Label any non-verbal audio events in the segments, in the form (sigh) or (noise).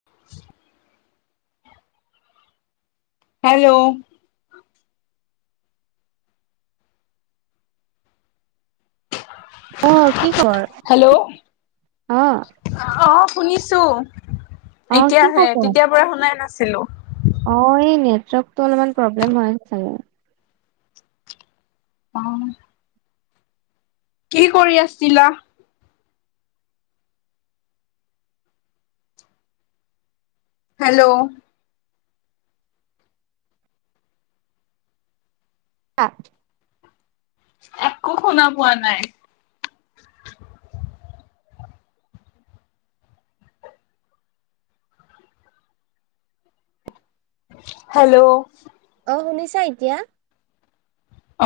(inaudible) Hello. অ', কি খবৰ অ'? অ', শুনিছো অ', কি এতিয়াহে খবৰ? তেতিয়াৰ পৰা শুনাই নাছিলো। অ', এই নেটৱৰ্কটো অলপমান প্ৰব্লেম হয় চাগে। অ'। কি কৰি আছিলা? হেল্ল'। (inaudible) একো শুনা পোৱা নাই। হেল্ল'। অ', শুনিছা এতিয়া?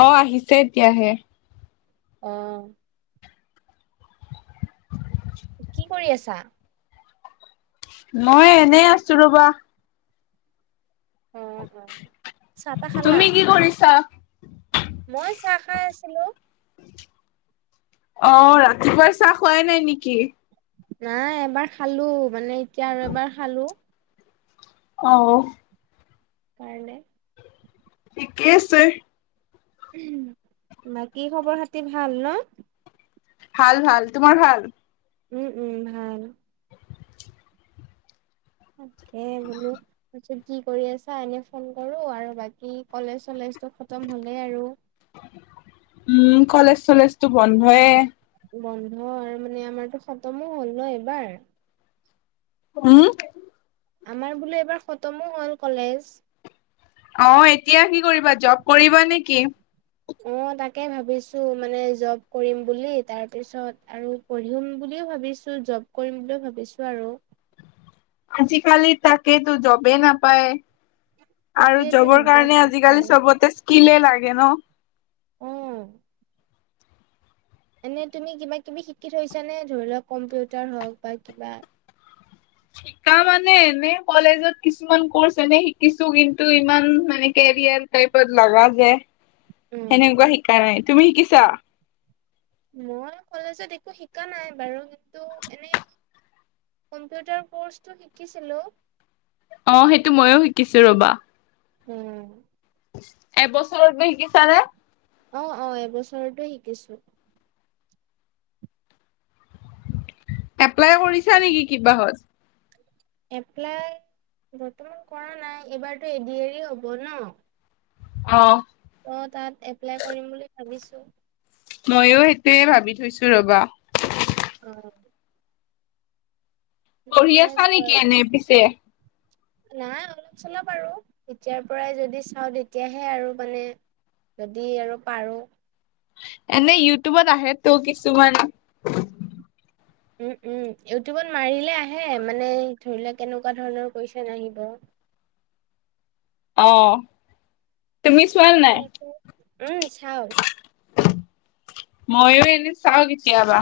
অ', আহিছে এতিয়াহে। অ'। কি কৰি আছা? মই এ এনেই আছো ৰ'বা। অ', অ', চাহ তাহ খালা? তুমি কি কৰিছা? মই চাহ খাই আছিলো। অ', ৰাতিপুৱাৰ চাহ খুৱাই নাই নেকি? নাই এবাৰ খালো মানে এতিয়া আৰু এবাৰ খালো। অ'। কাৰণে। ঠিকে আছে। বাকী খবৰ খাতি ভাল ন? ভাল ভাল, তোমাৰ ভাল? উম, উম, ভাল। তাকে বোলো কি কৰি আছা এনেই ফোন কৰো আৰু বাকী কলেজ চলেজটো খতম হ'লেই আৰু। উম, কলেজ চলেজটো বন্ধয়ে। বন্ধয়ে আৰু মানে আমাৰতো খতমো হ'ল ন এইবাৰ। উম? আমাৰ বোলো এবাৰ খতমো হ'ল কলেজ। অ', এতিয়া কি কৰিবা জব কৰিবা নে কি? অ', তাকে ভাবিছো মানে জব কৰিম বুলি। তাৰপিছত আৰু পঢ়িম বুলিও ভাবিছো জব কৰিম বুলিও ভাবিছো আৰু। আজিকালি তাকেইতো জবেই নাপায়। আৰু সেইটোয়েতো জবৰ দিগদাৰ কাৰণে হৈছে আজিকালি চবতে স্কিল লাগে ন। উম। এনে তুমি কিবা কিবি শিকি থৈছানে ধৰি লোৱা কম্পিউটাৰ হওঁক বা কিবা? শিকা মানে এনে কলেজত কিছুমান ক'ৰ্চ এনে শিকিছো কিন্তু ইমান মানে কেৰিয়াৰ (unintelligible) লগা যে উম। সেনেকুৱা শিকাই, তুমি শিকিছা? মই কলেজত একো শিকা নাই বাৰু কিন্তু এনেই কম্পিউটাৰ ক'ৰ্চটো শিকিছিলোঁ। অ', সেইটো ময়ো শিকিছো ৰ'বা। উম, এবছৰতে শিকিছানে? অ', অ', এবছৰতো শিকিছো। এপ্লাই কৰিছা নেকি, কিবা হত। এপ্লাই বৰ্তমান কৰা নাই, এইবাৰতো এদি আৰ ৰি হ'ব ন। অ', অ', তাত এপ্লাই কৰিম বুলি ভাবিছো ময়ো সেইটোৱে ভাবি থৈছো ৰবা। অ' পঢ়ি ঠিকে আছা আছে নেকি, বাৰু এনে পিছে নাই অলপ চলপ আৰু এতিয়াৰ পৰাই যদি চাওঁ তেতিয়াহে আৰু মানে যদি আৰু পাৰো। এনে, ইউটিউবত আহে তো কিছুমান। উম, উম, ইউটিউবত মাৰিলে আহে, মানে ধৰি লোৱা, কেনেকুৱা ধৰণৰ কুৱচন আহিব। অ' তুমি চোৱা না (unintelligible) উম চাও। ময়ো এনে চাওঁ কেতিয়াবা।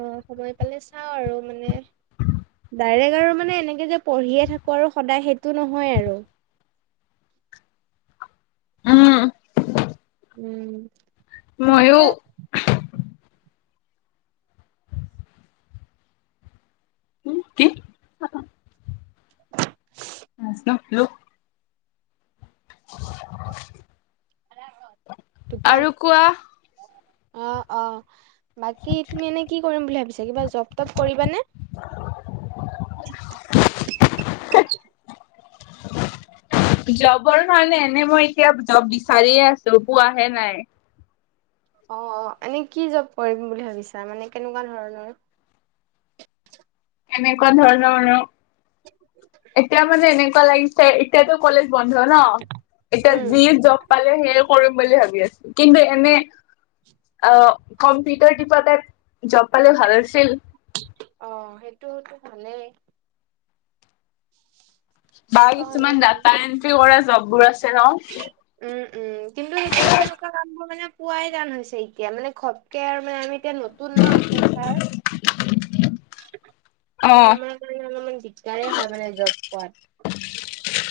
অ', সময় পালে চাও আৰু মানে ডাইৰেক্ট আৰু মানে এনেকে যে পঢ়িয়ে থাকোঁ আৰু সদায় সেইটো নহয় আৰু উম। উম। তাকে ময়ো কি (unintelligible) (unintelligible) দোকান আৰু কোৱা অ', অ' বাকী, তুমি এনে কি কৰিম বুলি ভাবিছা, কিবা জব তপ কৰিবানে? (unintelligible) জবৰ কাৰণে এনে মই এতিয়া জব বিচাৰিয়ে আছো, পোৱাহে নাই। অ', অ', এনেই কি জব কৰিম বুলি ভাবিছা মানে কেনেকুৱা ধৰণৰ এনেকুৱা ধৰণৰ আৰু এতিয়া মানে এনেকুৱা লাগিছে। এতিয়াটো কলেজ বন্ধ ন, এতিয়া উম যি জব পালে, সেয়ে কৰিম বুলি ভাবি আছো। কিন্ত এনে, অ' কম্পিউটাৰ তিপা তাত, জব পালে ভাল আছিল। অ', সেইটোওতো ভালেই। (unintelligible) বা হলে কিছুমান ভাল ডাটা এন্ট্ৰী কৰা জববোৰ আছে ন উম, উম, কিন্তু টো তেনেকুৱা কাম বোৰ মানে পুৱোৱাই টান হৈছে এতিয়া, মানে ঘপকে আৰু মানে আমি এতিয়া নতুন ন ফিউচাৰ। ত' অ আমাৰ কাৰণে অলপমান দিগদাৰে হয় মানে জব পোৱাত।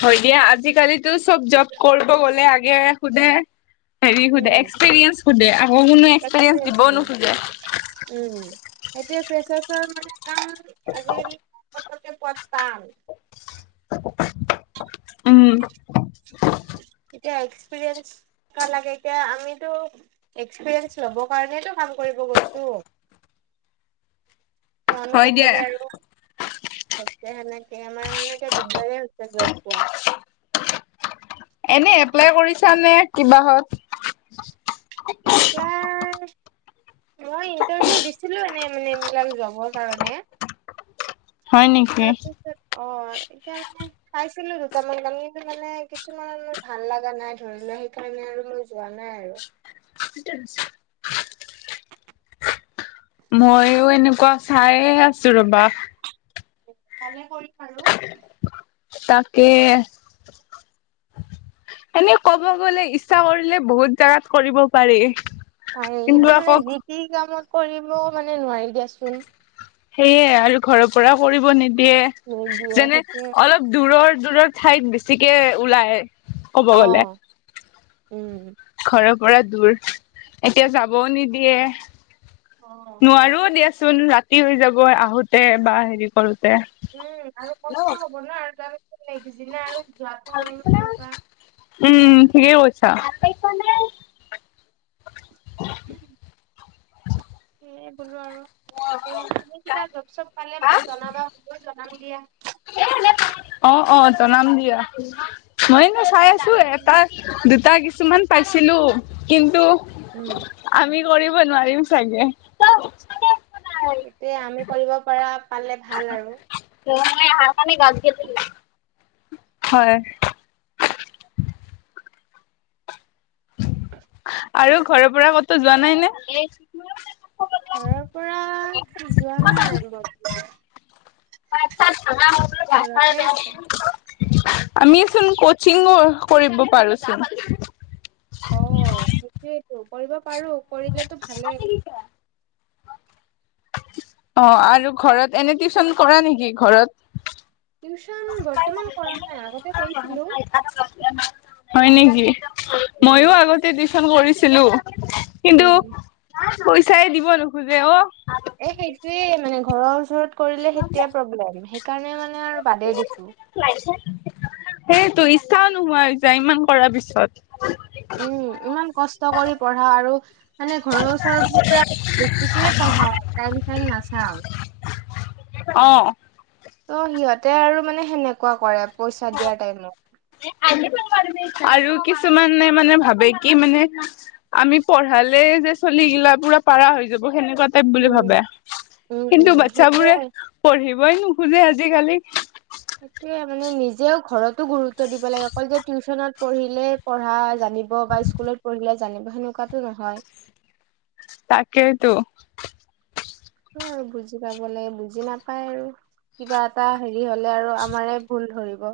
হয় দিয়া, আজিকালিতো চব জব কৰিব গলে, আগে সোধে হেৰি সোধে, উম এক্সপিৰিয়েঞ্চ সোধে, আকৌ কোনো এক্সপিৰিয়েঞ্চ দিবও নোখোজে। উম, এতিয়া ফ্ৰেচাৰছৰ মানে কাম, আজিকালি (unintelligible) পোৱা টান। উম এয়া এক্সপিৰিয়েনচ কেনেকুৱা লাগে এতিয়া আমিতো এক্সপিৰিয়েনচ লব কাৰণেটো কাম কৰিব গৈছো ত আমি হয় দিয়া কেনেকে আৰু সেনেকে আমাৰ মানে এতিয়া দিগদাৰে হৈছে জব পোৱা এনেই এপ্লাই কৰিছালে কিবাহত এপ্লাই মই ইন্টাৰভিউ দিছিলো এনে মানে এইবিলাক জবৰ কাৰণে হয় নেকি তাৰপিছত অ এতিয়া মানে পাইছিলো দুটামান কাম কিন্তু মানে কিছুমান ভাল লগা নাই ধৰি লোৱা সেইকাৰণে আৰু মই যোৱা নাই আৰু (unintelligible) মইয়ো এনেকুৱা চাইয়ে আছো ৰবা ভালে কৰিছা আৰু তাকে এনে ক'ব গলে ইচ্ছা কৰিলে বহুত জেগাত কৰিব পাৰি পাৰে কিন্তু মানে যি তি কামত কৰিব মানে নোৱাৰি দিয়াচোন সেয়ে আৰু ঘৰৰ পৰা কৰিব ৰ'দ নিদিয়ে দিয়ে যেনে সেইটোৱে অলপ দূৰৰ দূৰৰ ঠাইত বেছিকে ওলায় অ উম ঘৰৰ পৰা দূৰ এতিয়া যাবও নিদিয়ে অ নোৱাৰো দিয়াচোন ৰাতি হৈ যাব আহোতে বা হেৰি কৰোতে উম আৰু কষ্ট হ'ব ন আৰু তাৰপিছত নেক্সট দিনা আৰু যোৱাতো সেনেকুৱা উম ঠিকেই কৈছা আতৰিছা নে (unintelligible) সেয়ে কলো আৰু এ তুমি কিবা জব চব পালে মোক জনাবা মইয়ো জনাম দিয়া (unintelligible) অ অ জনাম দিয়া মই নো চাই আছো এটা দুটা কিছুমান পাইছিলো কিন্তু উম। আমি কৰিব নোৱাৰিম চাগে সেইটোয়ে আমি কৰিব পৰা পালে ভাল আৰু মানে আহাৰ কাৰনে গা ধুই আহিছে হয় (unintelligible) আৰু ঘৰৰ পৰা কতো যোৱা নাই নে ঘৰৰ পৰা যোৱা নাই বৰ ভাত চাত বনাব লাগে মাথা ঘৰতে বেয়া আছো। হৈছে আমিচোন কচিংঙো কৰিব পাৰোচোন অ সেইটোৱেইটো কৰিব পাৰো কৰিলেতো ভালেই অ আৰু ঘৰত এনে টিউচন কৰা নেকি ঘৰত টিউচন বৰ্তমান কৰা নাই আগতে কৰিছিলো হয় নেকি উম। ময়ো আগতে টিউচন কৰিছিলো কিন্তু উম। পইচাই দিব নোখোজে অ এ সেইটোৱে মানে ঘৰৰ ওচৰত কৰিলে সেইটোয়ে প্ৰব্লেম সেইকাৰণে মানে আৰু বাদেই দিছো লাইন চাইন সেইটোৱে ইচ্ছাও নোহোৱা হৈ যায় ইমান কৰাৰ পিছত উম ইমান কষ্ট কৰি পঢ়াও আৰু মানে ঘৰৰ ওচৰ বুলি পুৰা মানে বেছিকে পঢ়াও টাইম চাইম নাচাও অ ত' সিহঁতে আৰু মানে সেনেকুৱা কৰে পইচা দিয়াৰ টাইমত। আৰু কিছুমানে মানে ভাবে কি মানে আমি পঢ়ালে যে চলিগিলা পুৰা পাৰা হৈ যাব সেনেকুৱা টাইপ বুলি উম, ভাবে উম, কিন্তু উম, বাচ্ছাবোৰে সেইটোয়ে। পঢ়িবই নোখোজে আজিকালি। সেইটোয়ে মানে নিজেও ঘৰতো গুৰুত্ব দিব লাগে অকল যে টিউচনত পঢ়িলে পঢ়া জানিব বা স্কুলত পঢ়িলে জানিব সেনেকুৱাটো নহয়। তাকেইতো। হে আৰু বুজি পাব লাগে বুজি নাপায় আৰু। কিবা এটা হেৰি হলে আৰু আমাৰে ভুল ধৰিব।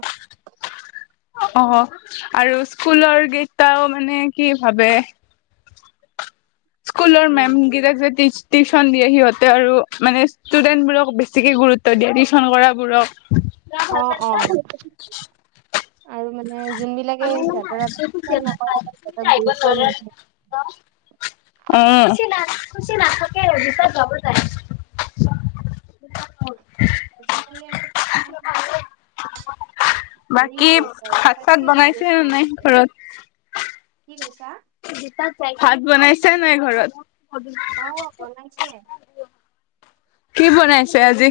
অ আৰু স্কুলৰ গেইটাও মানে কি ভাবে। স্কুলৰ উম, মেম গিলাক যে টিছ টিশচন দিয়ে সিহঁতে আৰু মানে ষ্টুডেন্টবোৰক বেছিকে গুৰুত্ব দিয়ে টিশচন কৰাবোৰক। অ', অ', আৰু মানে যোনবিলাকে সিহঁতৰত তাত নকৰে হেটক গুৰুত্বই নিদিয়ে ন খুচি নাথাকেজচত যাব নাগ (unintelligible) (inaudible) ত চি (unintelligible) বাকী হৈ গৈছে আৰু ভাত চাত চেলফিচ হৈ বনাইছে গৈছে নে নাই মানুহবোৰ ঘৰত কি কৈছা। ভাত বনাইছে নাই ঘৰত। অ বনাইছে। কি বনাইছে আজি।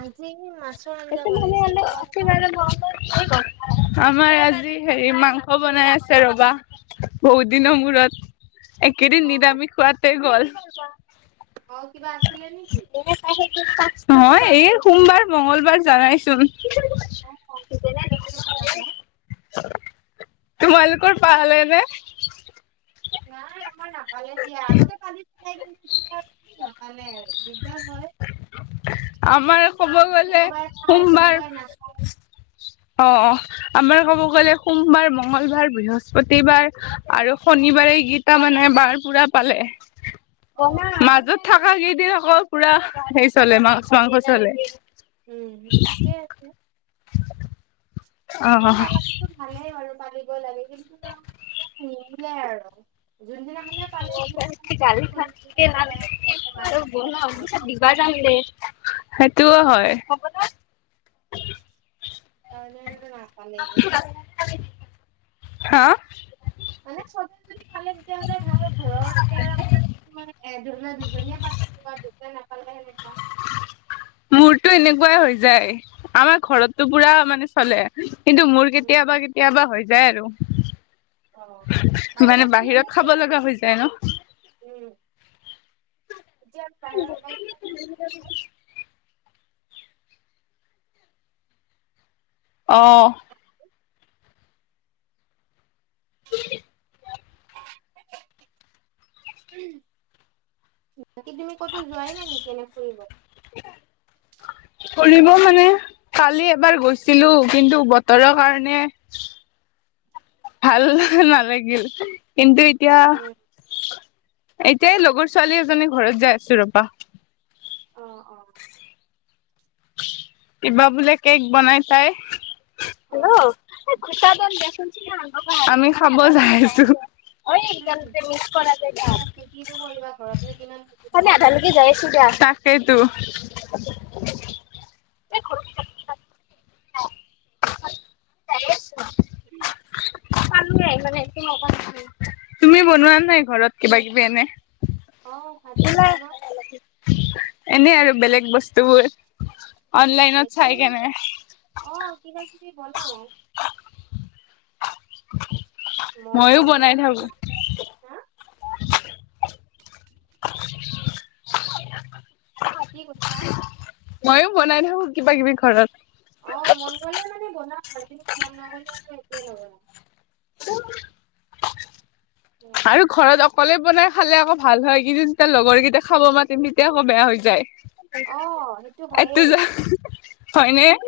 আজি মাছ (unintelligible) আমাৰ আজি হেৰি মাংস বনাই আছে ৰবা। বহুত দিনৰ অ মূৰত একেদিন নিৰামি খোৱাতে গ'ল। অ', কিবা আছিলে নেকি। নহয় এই সোমবাৰ মঙ্গলবাৰ জানাইচোন। অ তোমালোকে পালা ন তোমালোকৰ পালে নে। নাই আমাৰ মই নাপালে দিয়ে আগতে কালি চাই কিয়া আৰু। (unintelligible) হেকালে দিগদাৰ হয়। আমাৰ ক'ব গ'লে কোনোবাই খাই সোমবাৰ কোনোবাই নাখায় অ', অ'। আমাৰ ক'ব গ'লে সোমবাৰ মংগলবাৰ বৃহস্পতিবাৰ আৰু শনিবাৰে গীত তামানে বাৰ পুৰা পালে। (inaudible) অ মাজত থকা কেইদিন আকৌ পুৰা সেই চলে মাছ মাংস চলে। উম ঠিকেই আছে। অ মিন পালনতো ভালেই বাৰু পালিবই লাগে কিন্তু হেই হিয়াই আৰু যোনদিনা খনে গালি থাকে ন এনেকে মাছ আৰু আনিব ব মাংস অত আনিব দিবা জানে। (unintelligible) সেইটোও হয়। কাৰণ নাপালে। হা। মানে চবে যদি পালে, তেতিয়াহলে (unintelligible) ঘৰৰ এতিয়া আমাৰ তোমাৰ এজন দুজনিয়ে পালে, তোমাৰ (unintelligible) নাপালে সেনেকুৱা। মোৰতো এনেকুৱাই হৈ যায়। আমাৰ ঘৰতটো উম পুৰা মানে চলে। কিন্তু মোৰ উম, কেতিয়াবা কেতিয়াবা হৈ যায় আৰু। অ মানে বাহিৰত খাব লগা হৈ যায় ন। উম এতিয়া বাহিৰত গৈ (inaudible) অঁ', (inaudible) বাকী তুমি কতো যোৱাই নাই নেকি, এনে ফুৰিব। (inaudible) ফুৰিব মানে, কালি এবাৰ গৈছিলো কিন্তু বতৰৰ কাৰণে ভাল নালাগিল কিন্তু এতিয়া উম এতিয়া এই লগৰ ছোৱালী এজনী ঘৰত যাই আছো ৰ'বা অ' অ' কিবা বোলে কেক বনাই তাই। অ হেল্ল' (unintelligible) আমি খাব যাই আছোঁ। অ' এই অ (unintelligible) মিছ কৰা যায় ঠিকে আছে কিনো কৰিবা ঘৰতনো কিমান থাকিবা (unintelligible) আমি যাই আছোঁ দিয়া। তাকেইটো এই ঘৰত (unintelligible) (unintelligible) (unintelligible) তুমি বনোৱা নাই ঘৰত কিবা কিবি এনে অ' ভাত চাত বনাও। এনে আৰু বেলেগ বস্তুবোৰ অনলাইনত এতে চাই কেনে। অ' কিবা কিবি বনাও। মইয়ো মম' চম' বনাই থাকোঁ। বনোৱা যায়। হা (unintelligible) (unintelligible) কি কৈছা? মইয়ো বনাই থাকো কিবা কিবি ঘৰত। অ' মন গলে মানে বনাম আৰু কিন্তু মন নগলে আৰু একোৱেই নবনাও। আৰু ঘৰত অক অকলে বনাই খালে আকৌ ভাল হয়, কিন্তু যেতিয়া লগৰকেইটা খাব মাতিম তেতিয়া আকৌ বেয়া হৈ যায়। অ সেইটো এইটো হয়েই যা হয়নে?